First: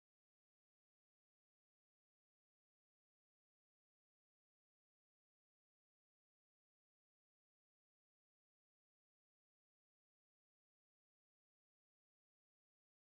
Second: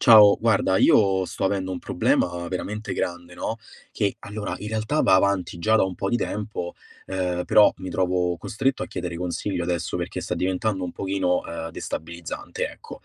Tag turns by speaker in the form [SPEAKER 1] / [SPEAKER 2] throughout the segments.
[SPEAKER 1] Ciao, guarda, io sto avendo un problema veramente grande, no, che allora in realtà, va avanti già da un po' di tempo, ehm, però mi trovo costretto a chiedere consiglio adesso perché sta diventando un pochino, ehm, destabilizzante ecco.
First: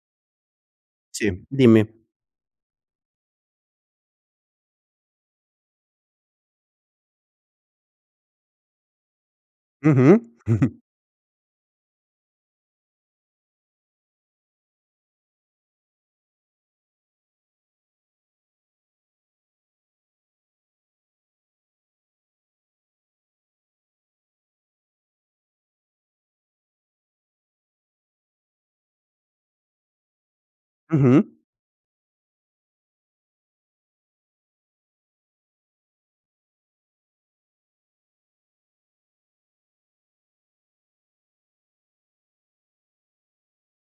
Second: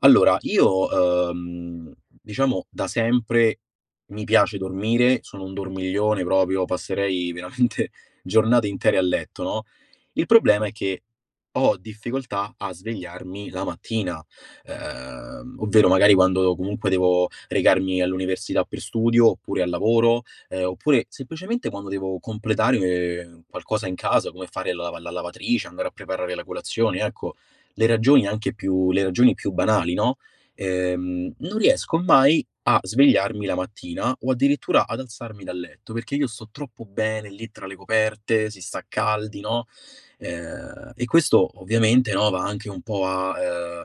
[SPEAKER 1] Allora io,
[SPEAKER 2] Sì,
[SPEAKER 1] uhm,
[SPEAKER 2] dimmi.
[SPEAKER 1] diciamo da sempre, mi piace dormire, sono un dormiglione proprio, passerei veramente giornate intere a letto, no,
[SPEAKER 2] Mh-mh.
[SPEAKER 1] il problema è che ho difficoltà a svegliarmi la mattina. Ehm, ovvero magari quando comunque devo recarmi all'università per studio oppure al lavoro, ehm, oppure semplicemente quando devo completare qualcosa in casa come fare la lava la lavatrice, andare a preparare la colazione, ecco, le ragioni anche più le ragioni più banali, no, ehm,
[SPEAKER 2] Mh-mh.
[SPEAKER 1] non riesco mai a svegliarmi la mattina o addirittura ad alzarmi dal letto, perché io sto troppo bene lì tra le coperte, si sta caldi, no, ehm, e questo ovviamente, no, va anche un po' a, uhm,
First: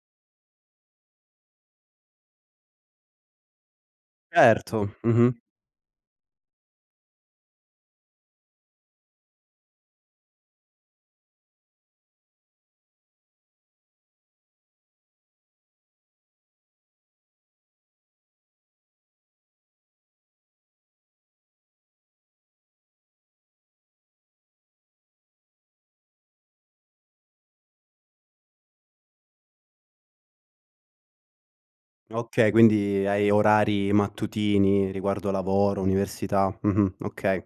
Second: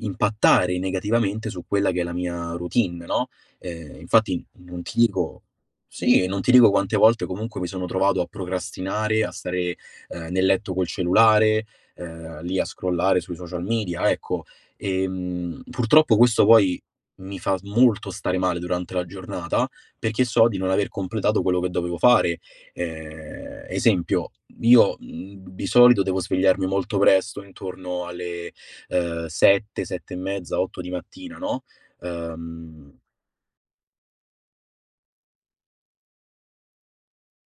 [SPEAKER 1] impattare negativamente su quella che è la mia routine, no, ehm, infatti non
[SPEAKER 2] Certo.
[SPEAKER 1] ti
[SPEAKER 2] Mh-mh.
[SPEAKER 1] dico sì, non ti dico quante volte comunque mi sono trovato a procrastinare, a stare, ehm, nel letto col cellulare, ehm, lì a scrollare sui social media, ecco, ehm, purtroppo questo poi mi fa molto stare male durante la giornata, perché so di non aver completato quello che dovevo fare. Ehm, esempio: io, mhmm, di solito devo svegliarmi molto presto intorno alle, ehm 7, 7 e mezza, 8 di mattina, no,
[SPEAKER 2] Okay.
[SPEAKER 1] ehm
[SPEAKER 2] Quindi hai orari mattutini riguardo lavoro, università. Mh-mh, okay.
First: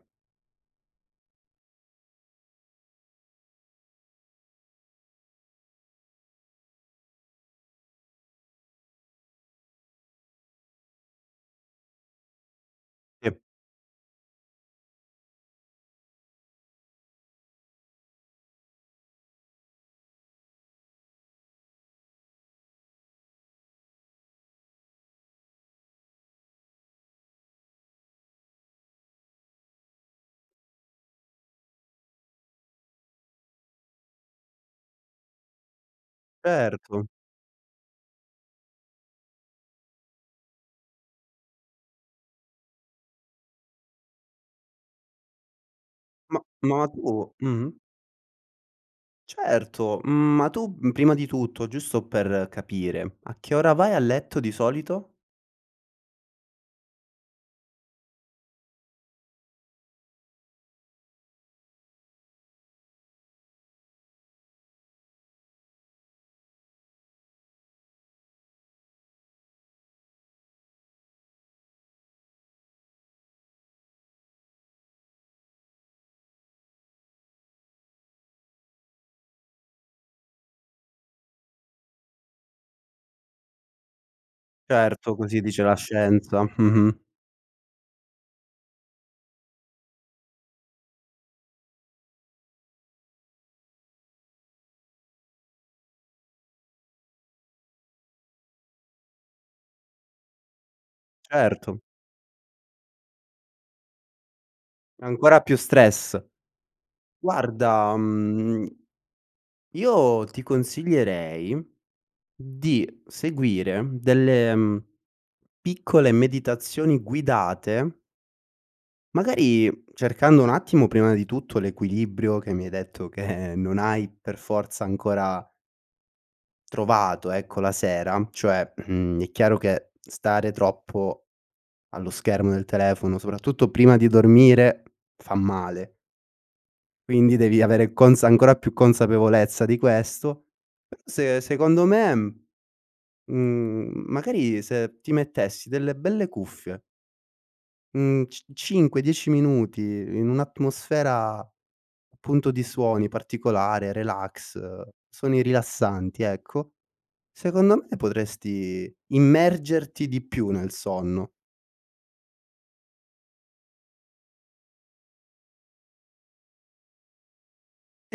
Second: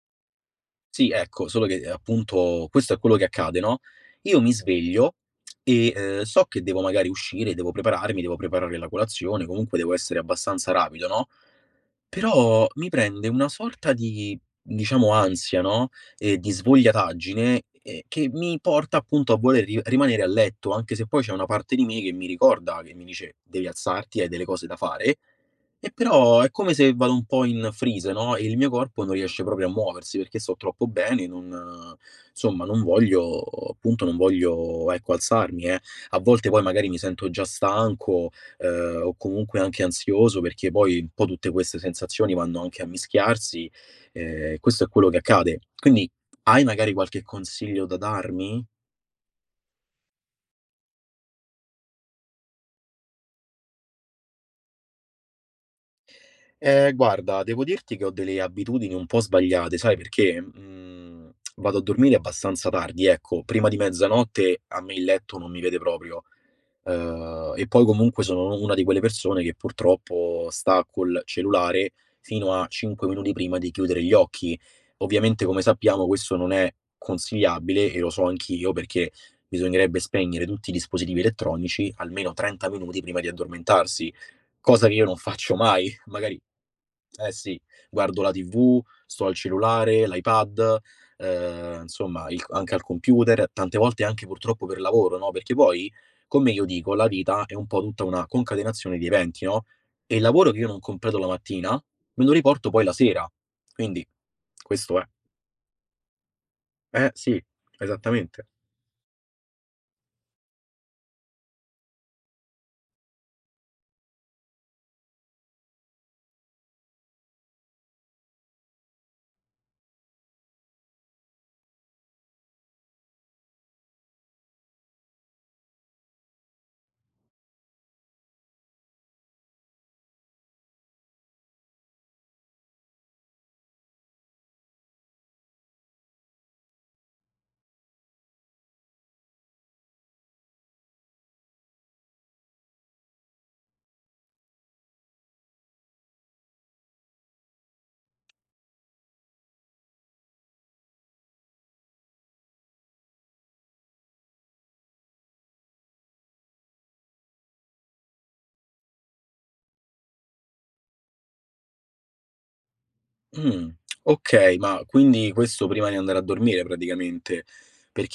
[SPEAKER 1] Sì, ecco, solo, ehm, che appunto questo è quello che accade, no: io mi sveglio, e, ehm, so che devo magari uscire, devo prepararmi, devo preparare la colazione, comunque devo essere abbastanza rapido, no, però mi prende
[SPEAKER 2] Sì.
[SPEAKER 1] una sorta di, diciamo ansia, no, e di svogliataggine, ehm, che mi porta appunto a voler ri rimanere a letto, anche se poi c'è una parte di me che mi ricorda, che mi dice: "Devi alzarti, hai delle cose da fare"; e però è come se vado un po' in freeze, no, e il mio corpo non riesce proprio a muoversi, perché sto troppo bene, non insomma non voglio appunto non voglio ecco alzarmi, eh. A volte poi magari mi
[SPEAKER 2] Certo.
[SPEAKER 1] sento già stanco, ehm, o comunque anche ansioso, perché poi un po' tutte queste sensazioni vanno anche a mischiarsi. Ehm, questo è quello che accade. Quindi
[SPEAKER 2] Ma
[SPEAKER 1] hai
[SPEAKER 2] ma
[SPEAKER 1] magari
[SPEAKER 2] tu
[SPEAKER 1] qualche
[SPEAKER 2] mh-mh.
[SPEAKER 1] consiglio da darmi?
[SPEAKER 2] Certo, uhm, ma tu, uhm, prima di tutto, giusto per capire, a che ora vai a letto di solito?
[SPEAKER 1] Ehm, guarda, devo dirti che ho delle abitudini un po' sbagliate, sai perché: mhmm, vado a dormire abbastanza tardi. Ecco, prima di mezzanotte a me il letto non mi vede proprio. Ehm, e poi comunque sono u una di quelle persone che purtroppo sta col cellulare fino a 5 minuti prima di chiudere gli occhi. Ovviamente, come sappiamo, questo non è consigliabile e lo so anch'io, perché bisognerebbe spegnere tutti i dispositivi elettronici almeno 30 minuti prima di addormentarsi, cosa che io non
[SPEAKER 2] Certo, così
[SPEAKER 1] faccio
[SPEAKER 2] dice la
[SPEAKER 1] mai, magari
[SPEAKER 2] scienza. Mh-mh.
[SPEAKER 1] eh sì, guardo la TV, sto al cellulare, l'iPad, ehm, insomma il c anche al computer, tante volte anche purtroppo per lavoro, no, perché poi, come io dico, la vita è un po' tutta una concatenazione di eventi, no, e il lavoro che io non completo la mattina,
[SPEAKER 2] Certo.
[SPEAKER 1] me lo riporto poi la sera, quindi questo è.
[SPEAKER 2] Ancora più stress.
[SPEAKER 1] Eh-eh, sì,
[SPEAKER 2] Guarda,
[SPEAKER 1] esattamente.
[SPEAKER 2] mhmm io ti consiglierei, mhmm, di seguire delle, uhm, piccole meditazioni guidate Magari cercando un attimo prima di tutto l'equilibrio che mi hai detto che non hai per forza ancora trovato, ecco la sera, cioè, mhmm, è chiaro che stare troppo allo schermo del telefono, soprattutto prima di dormire, fa male. Quindi devi avere consa ancora più consapevolezza di questo, se secondo me, uhm, mhmm, magari se ti mettessi delle belle cuffie mhmm, c 5-10 minuti in un'atmosfera punto di suoni, particolare, relax, suoni rilassanti, ecco. Secondo me potresti immergerti di più nel sonno.
[SPEAKER 1] Mh. Okay, ma quindi questo prima di andare a dormire, praticamente.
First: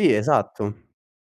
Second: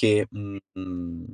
[SPEAKER 2] Ì, esatto.
[SPEAKER 1] mh-mh.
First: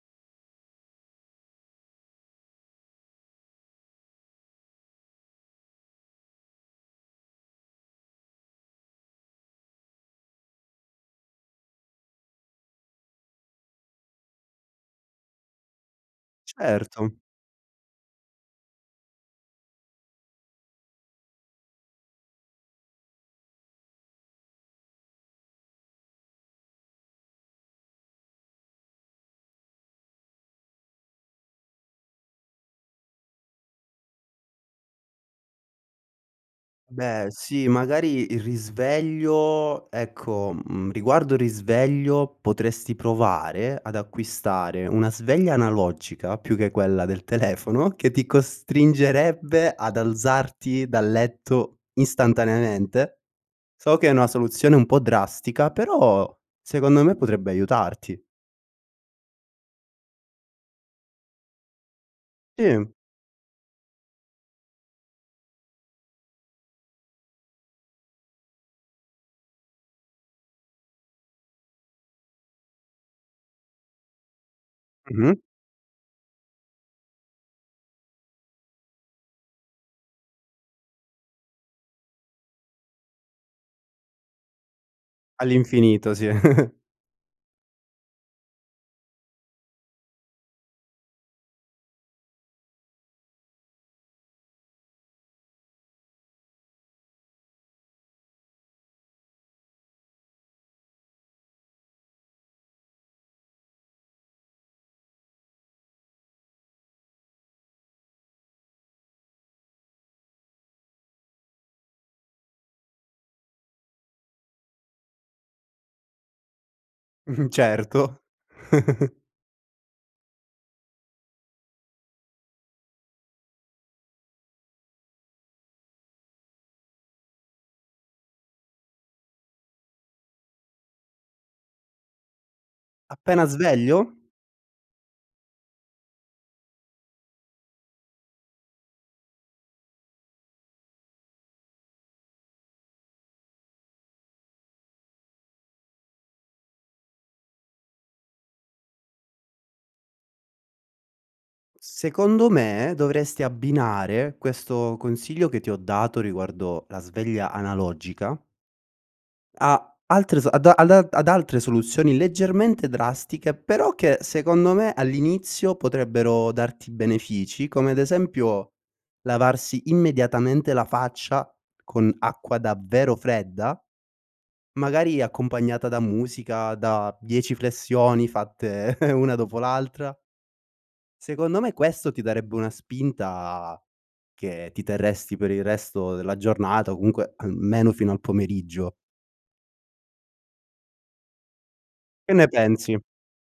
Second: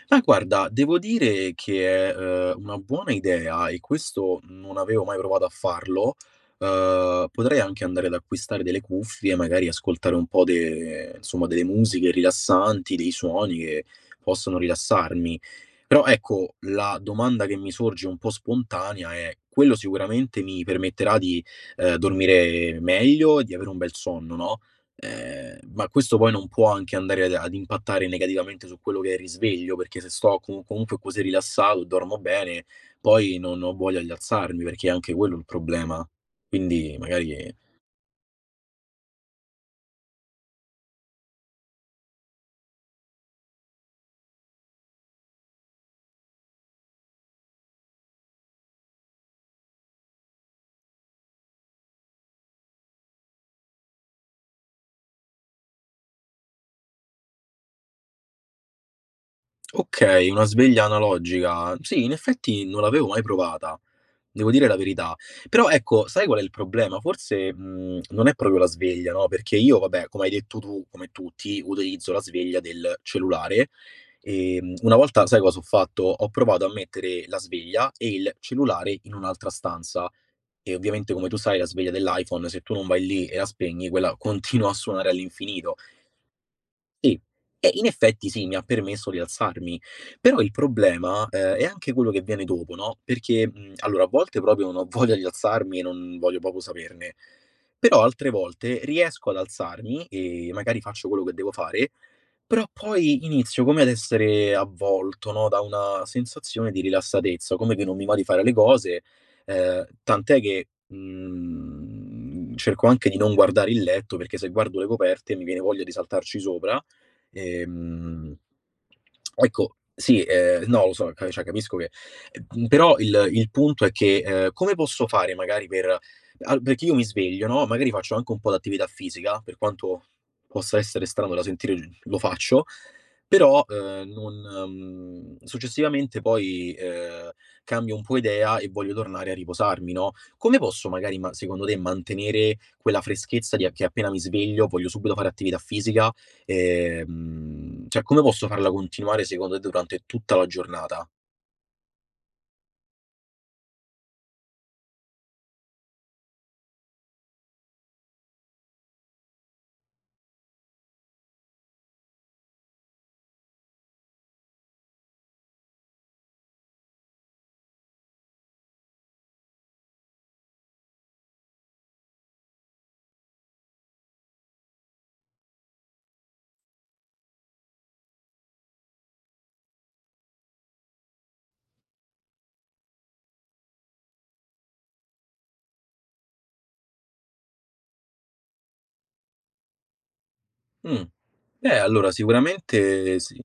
[SPEAKER 1] Ma guarda, devo dire che è, ehm, una buona idea e questo non avevo mai provato a farlo, ehm, potrei anche andare ad acquistare delle cuffie, magari ascoltare un po' de insomma delle musiche rilassanti, dei suoni che possono rilassarmi. Però ecco la
[SPEAKER 2] Certo.
[SPEAKER 1] domanda che mi sorge un po' spontanea è: quello sicuramente mi permetterà di, ehm, dormire meglio e di avere un bel sonno, no, ehm, ma questo poi non può anche andare ad ad impattare negativamente su quello che è il risveglio, perché se sto com comunque così rilassato e dormo bene, poi non ho voglia di alzarmi, perché è anche quello il problema, quindi
[SPEAKER 2] Beh,
[SPEAKER 1] magari, ehm
[SPEAKER 2] sì, magari il risveglio, ecco, mhmm, riguardo il risveglio potresti provare ad acquistare una sveglia analogica, più che quella del telefono, che ti costringerebbe ad alzarti dal letto istantaneamente. So che è una soluzione un po' drastica, però secondo me potrebbe aiutarti.
[SPEAKER 1] Okay, una sveglia analogica. Sì, in effetti non
[SPEAKER 2] Sì.
[SPEAKER 1] l'avevo mai provata, devo dire la verità. Però ecco, sai qual è il problema? Forse, mhmm, non è proprio la sveglia, no, perché io vabbè, come hai detto tu, come tutti utilizzo la sveglia del cellulare. Ehm, una volta
[SPEAKER 2] Mh-mh.
[SPEAKER 1] sai cosa ho fatto? Ho provato a mettere la sveglia e il cellulare in un'altra stanza. E ovviamente come tu sai la sveglia dell'iPhone se tu non vai lì e la spegni quella continua a suonare all'infinito.
[SPEAKER 2] All'infinito, sì.
[SPEAKER 1] Sì, eh, in effetti sì, mi ha permesso di alzarmi. Però il problema, ehm, è anche quello che viene dopo, no, perché, mhmm, allora a volte proprio non ho voglia di alzarmi e non voglio proprio saperne. Però altre volte riesco ad alzarmi e magari faccio quello che devo fare, però poi inizio come ad essere avvolto, no, da una sensazione di rilassatezza, come che non mi va di fare le cose, ehm, tant'è che, mhmm, cerco anche di non guardare il letto, perché se guardo le coperte mi viene voglia di saltarci sopra.
[SPEAKER 2] Mh-mh. Certo.
[SPEAKER 1] Ehm, ecco, sì, ehm, no, lo so, che cioè capisco che ehm, però il il punto è che, ehm, come posso fare magari per al perché io mi sveglio, no, magari faccio anche un po' d'attività fisica, per quanto possa essere strano da sentire l lo faccio.
[SPEAKER 2] Appena
[SPEAKER 1] Però,
[SPEAKER 2] sveglio?
[SPEAKER 1] ehm, non, mhmm, successivamente poi, ehm, cambio un po' idea e voglio tornare a riposarmi, no, come posso magari ma secondo te, mantenere quella freschezza di a che appena mi sveglio, voglio subito fare attività fisica, ehm, cioè come posso farla continuare secondo t durante tutta la giornata?
[SPEAKER 2] Secondo me dovresti abbinare questo consiglio che ti ho dato, riguardo la sveglia analogica a altre s ad a al a ad altre soluzioni leggermente drastiche, però che secondo me all'inizio potrebbero darti benefici, come ad esempio, lavarsi immediatamente la faccia con acqua davvero fredda magari accompagnata da musica, da 10 flessioni fatte una dopo l'altra. Secondo me questo ti darebbe una spinta che ti terresti per il resto della giornata o comunque almeno fino al pomeriggio.
[SPEAKER 1] Mh. Eh allora
[SPEAKER 2] Che ne pensi?
[SPEAKER 1] sicuramente sì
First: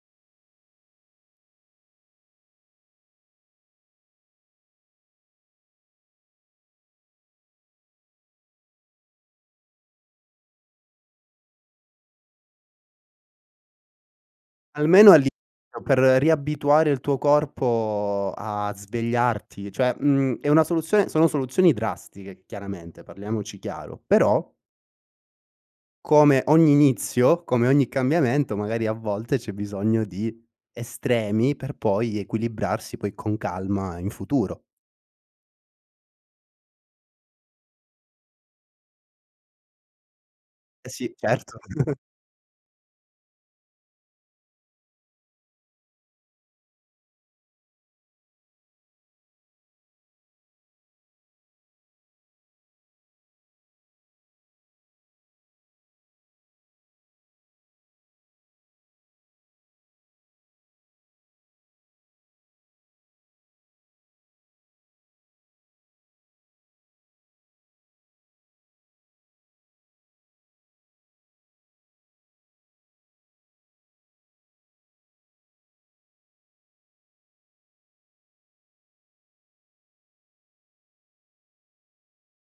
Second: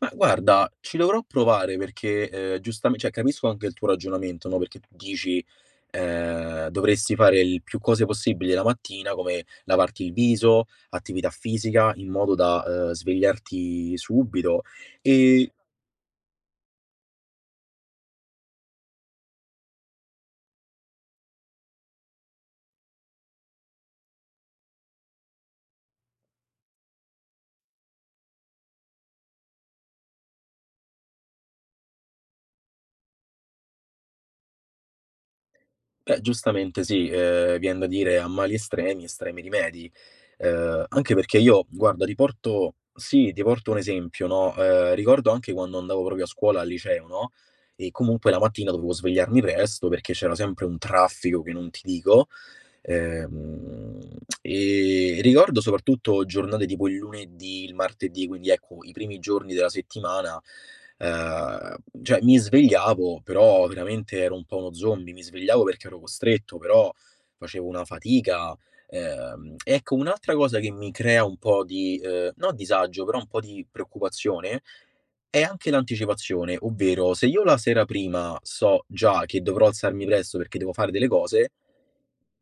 [SPEAKER 1] ma guarda, ci dovrò provare perché, uhm, giustam cioè capisco anche il tuo ragionamento no, perché tu dici, uhm: "Dovresti fare il più cose possibili la mattina, come lavarti il viso, attività fisica in modo da, uhm, svegliarti subito.
[SPEAKER 2] Almeno all'i
[SPEAKER 1] E"
[SPEAKER 2] [unintelligible] per riabituare il tuo corpo a svegliarti, cioè, mhmm, è una soluzione sono soluzioni drastiche, chiaramente, parliamoci chiaro; però Come ogni inizio, come ogni cambiamento, magari a volte c'è bisogno di estremi, per poi equilibrarsi, poi con calma in futuro.
[SPEAKER 1] Beh giustamente sì, ehm, vien da dire: "A mali estremi, estremi rimedi". Uhm,
[SPEAKER 2] Eh, sì,
[SPEAKER 1] anche perché
[SPEAKER 2] certo.
[SPEAKER 1] io guarda, di porto sì, ti porto un esempio, no, ehm, ricordo anche quando andavo proprio a scuola al liceo, no, e comunque la mattina dovevo svegliarmi presto, perché c'era sempre un traffico che non ti dico, ehm, mhmm, e ricordo soprattutto giornate tipo il lunedì, il martedì, quindi ecco, i primi giorni della settimana, ehm, cioè mi svegliavo, però veramente ero un po' uno zombie, mi svegliavo perché ero costretto, però facevo una fatica. Ehm, ecco un'altra cosa che mi crea un po' di, uhm, no disagio, però un po' di preoccupazione, è anche l'anticipazione, ovvero: se io la sera prima so già che dovrò alzarmi presso perché devo fare delle cose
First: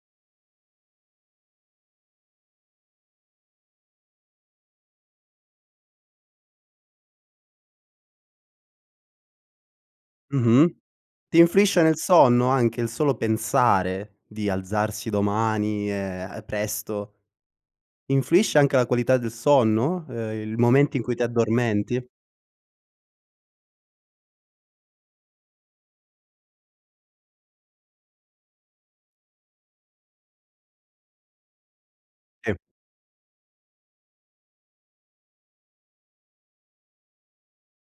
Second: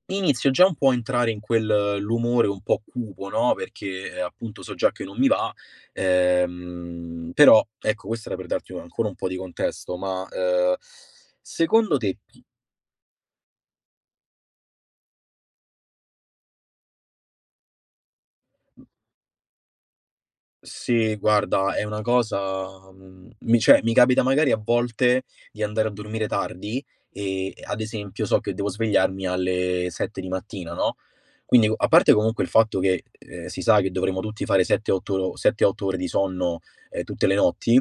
[SPEAKER 1] inizio già un po' a entrare in quel l'umore un po' cupo, no, perché, ehm, appunto so già che non mi va, ehm, però, ecco questo era per darti u ancora un po' di contesto. Ma,
[SPEAKER 2] Mh-mh.
[SPEAKER 1] uhm,
[SPEAKER 2] Ti influisce
[SPEAKER 1] secondo
[SPEAKER 2] nel
[SPEAKER 1] te
[SPEAKER 2] sonno, anche il solo pensare di alzarsi domani, ehm, presto? Influisce anche la qualità del sonno, ehm, il momento in
[SPEAKER 1] Sì,
[SPEAKER 2] cui ti
[SPEAKER 1] guarda, è una
[SPEAKER 2] addormenti?
[SPEAKER 1] cosa, mhmm, mi cioè, mi capita, magari, a volte di andare a dormire tardi e e, ad esempio, so che devo svegliarmi alle 7 di mattina, no, quindi u a parte comunque il
[SPEAKER 2] E
[SPEAKER 1] fatto che, ehm, si sa che dovremmo tutti fare 7, 8 ro 7, 8 ore di sonno, ehm, tutte le notti.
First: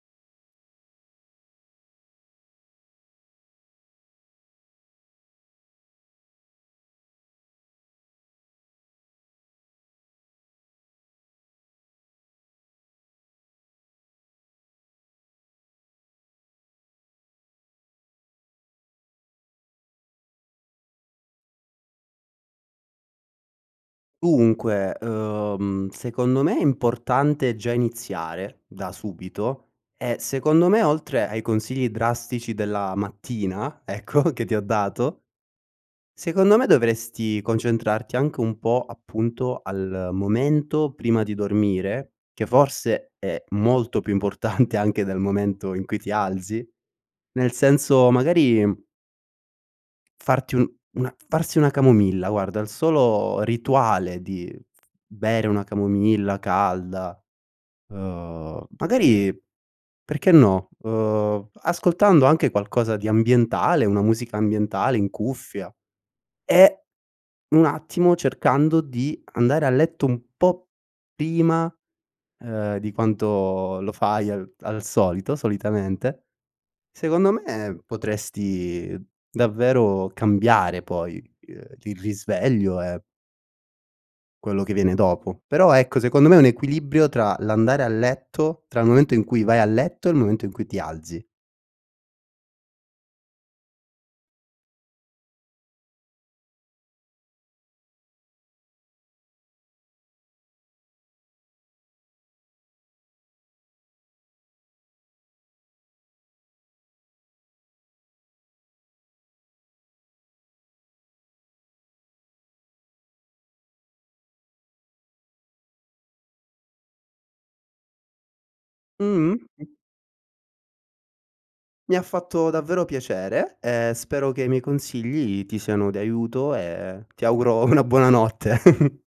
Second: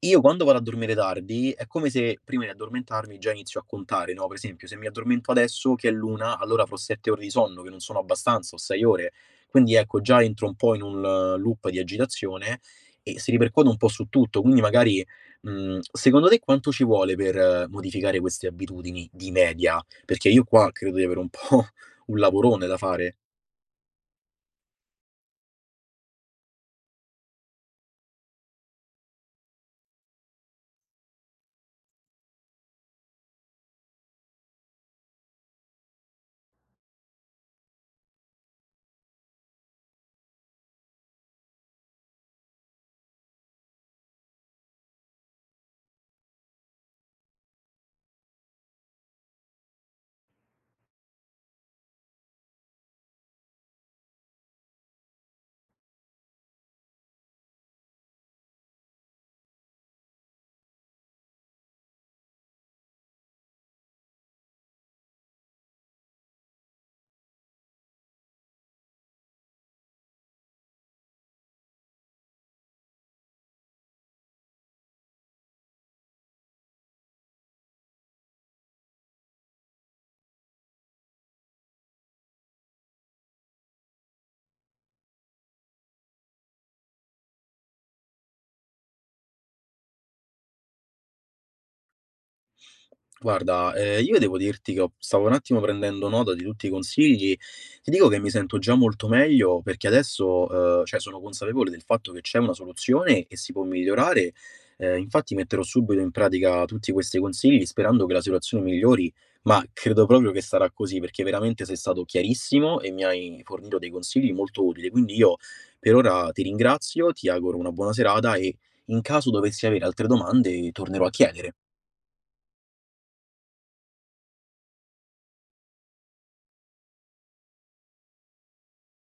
[SPEAKER 1] Io quando vado a dormire tardi, è come se prima di addormentarmi già inizio a contare, no, per esempio, se mi addormento adesso che è l'una, allora avrò 7 ore di sonno, che non sono abbastanza, o 6 ore. Quindi, ecco, già entro un po' in un, ehm, loop di agitazione, e si ripercuote un po' su tutto, quindi magari, mhmm, secondo te quanto ci vuole per modificare queste abitudini, di media? Perché io qua credo di avere un po' un lavorone da fare.
[SPEAKER 2] Dunque, ehm, secondo me è importante già iniziare da subito, ehm, secondo me oltre ai consigli drastici della mattina, ecco che ti ho dato secondo me dovresti concentrarti anche un po' appunto al momento prima di dormire, che forse è molto più importante anche dal momento in cui ti alzi. Nel senso magari, mhmm farti un una farsi una camomilla, guarda il solo rituale di bere una camomilla calda, uhm, magari, perché, no, uhm, ascoltando anche qualcosa di ambientale, una musica ambientale in cuffia. E, un attimo, cercando di andare a letto un po' prima, ehm, di quanto lo fai al al solito, solitamente. Secondo me potresti davvero cambiare poi, ehm, il risveglio, e quello che viene dopo. Però ecco secondo me è un equilibrio tra l'andare a letto tra il momento in cui vai a letto e il momento in cui ti alzi.
[SPEAKER 1] Guarda, ehm, io devo dirti che ho stavo un attimo prendendo nota di tutti i consigli. Ti dico che mi sento già molto meglio, perché adesso, ehm, cioè sono consapevole del fatto che c'è una soluzione e si può migliorare, ehm, infatti metterò subito in pratica tutti questi consigli, sperando che la situazione migliori. Ma credo proprio che sarà così, perché veramente sei stato chiarissimo e mi hai fornito dei consigli molto utili. Quindi io per ora ti ringrazio, ti auguro una buona serata e in caso
[SPEAKER 2] Mh-mh.
[SPEAKER 1] dovessi
[SPEAKER 2] [unintelligible]
[SPEAKER 1] avere altre domande, tornerò a chiedere.
[SPEAKER 2] Mi ha fatto davvero piacere. Ehm, spero che i miei consigli ti siano di aiuto, ehm, ti auguro una buonanotte.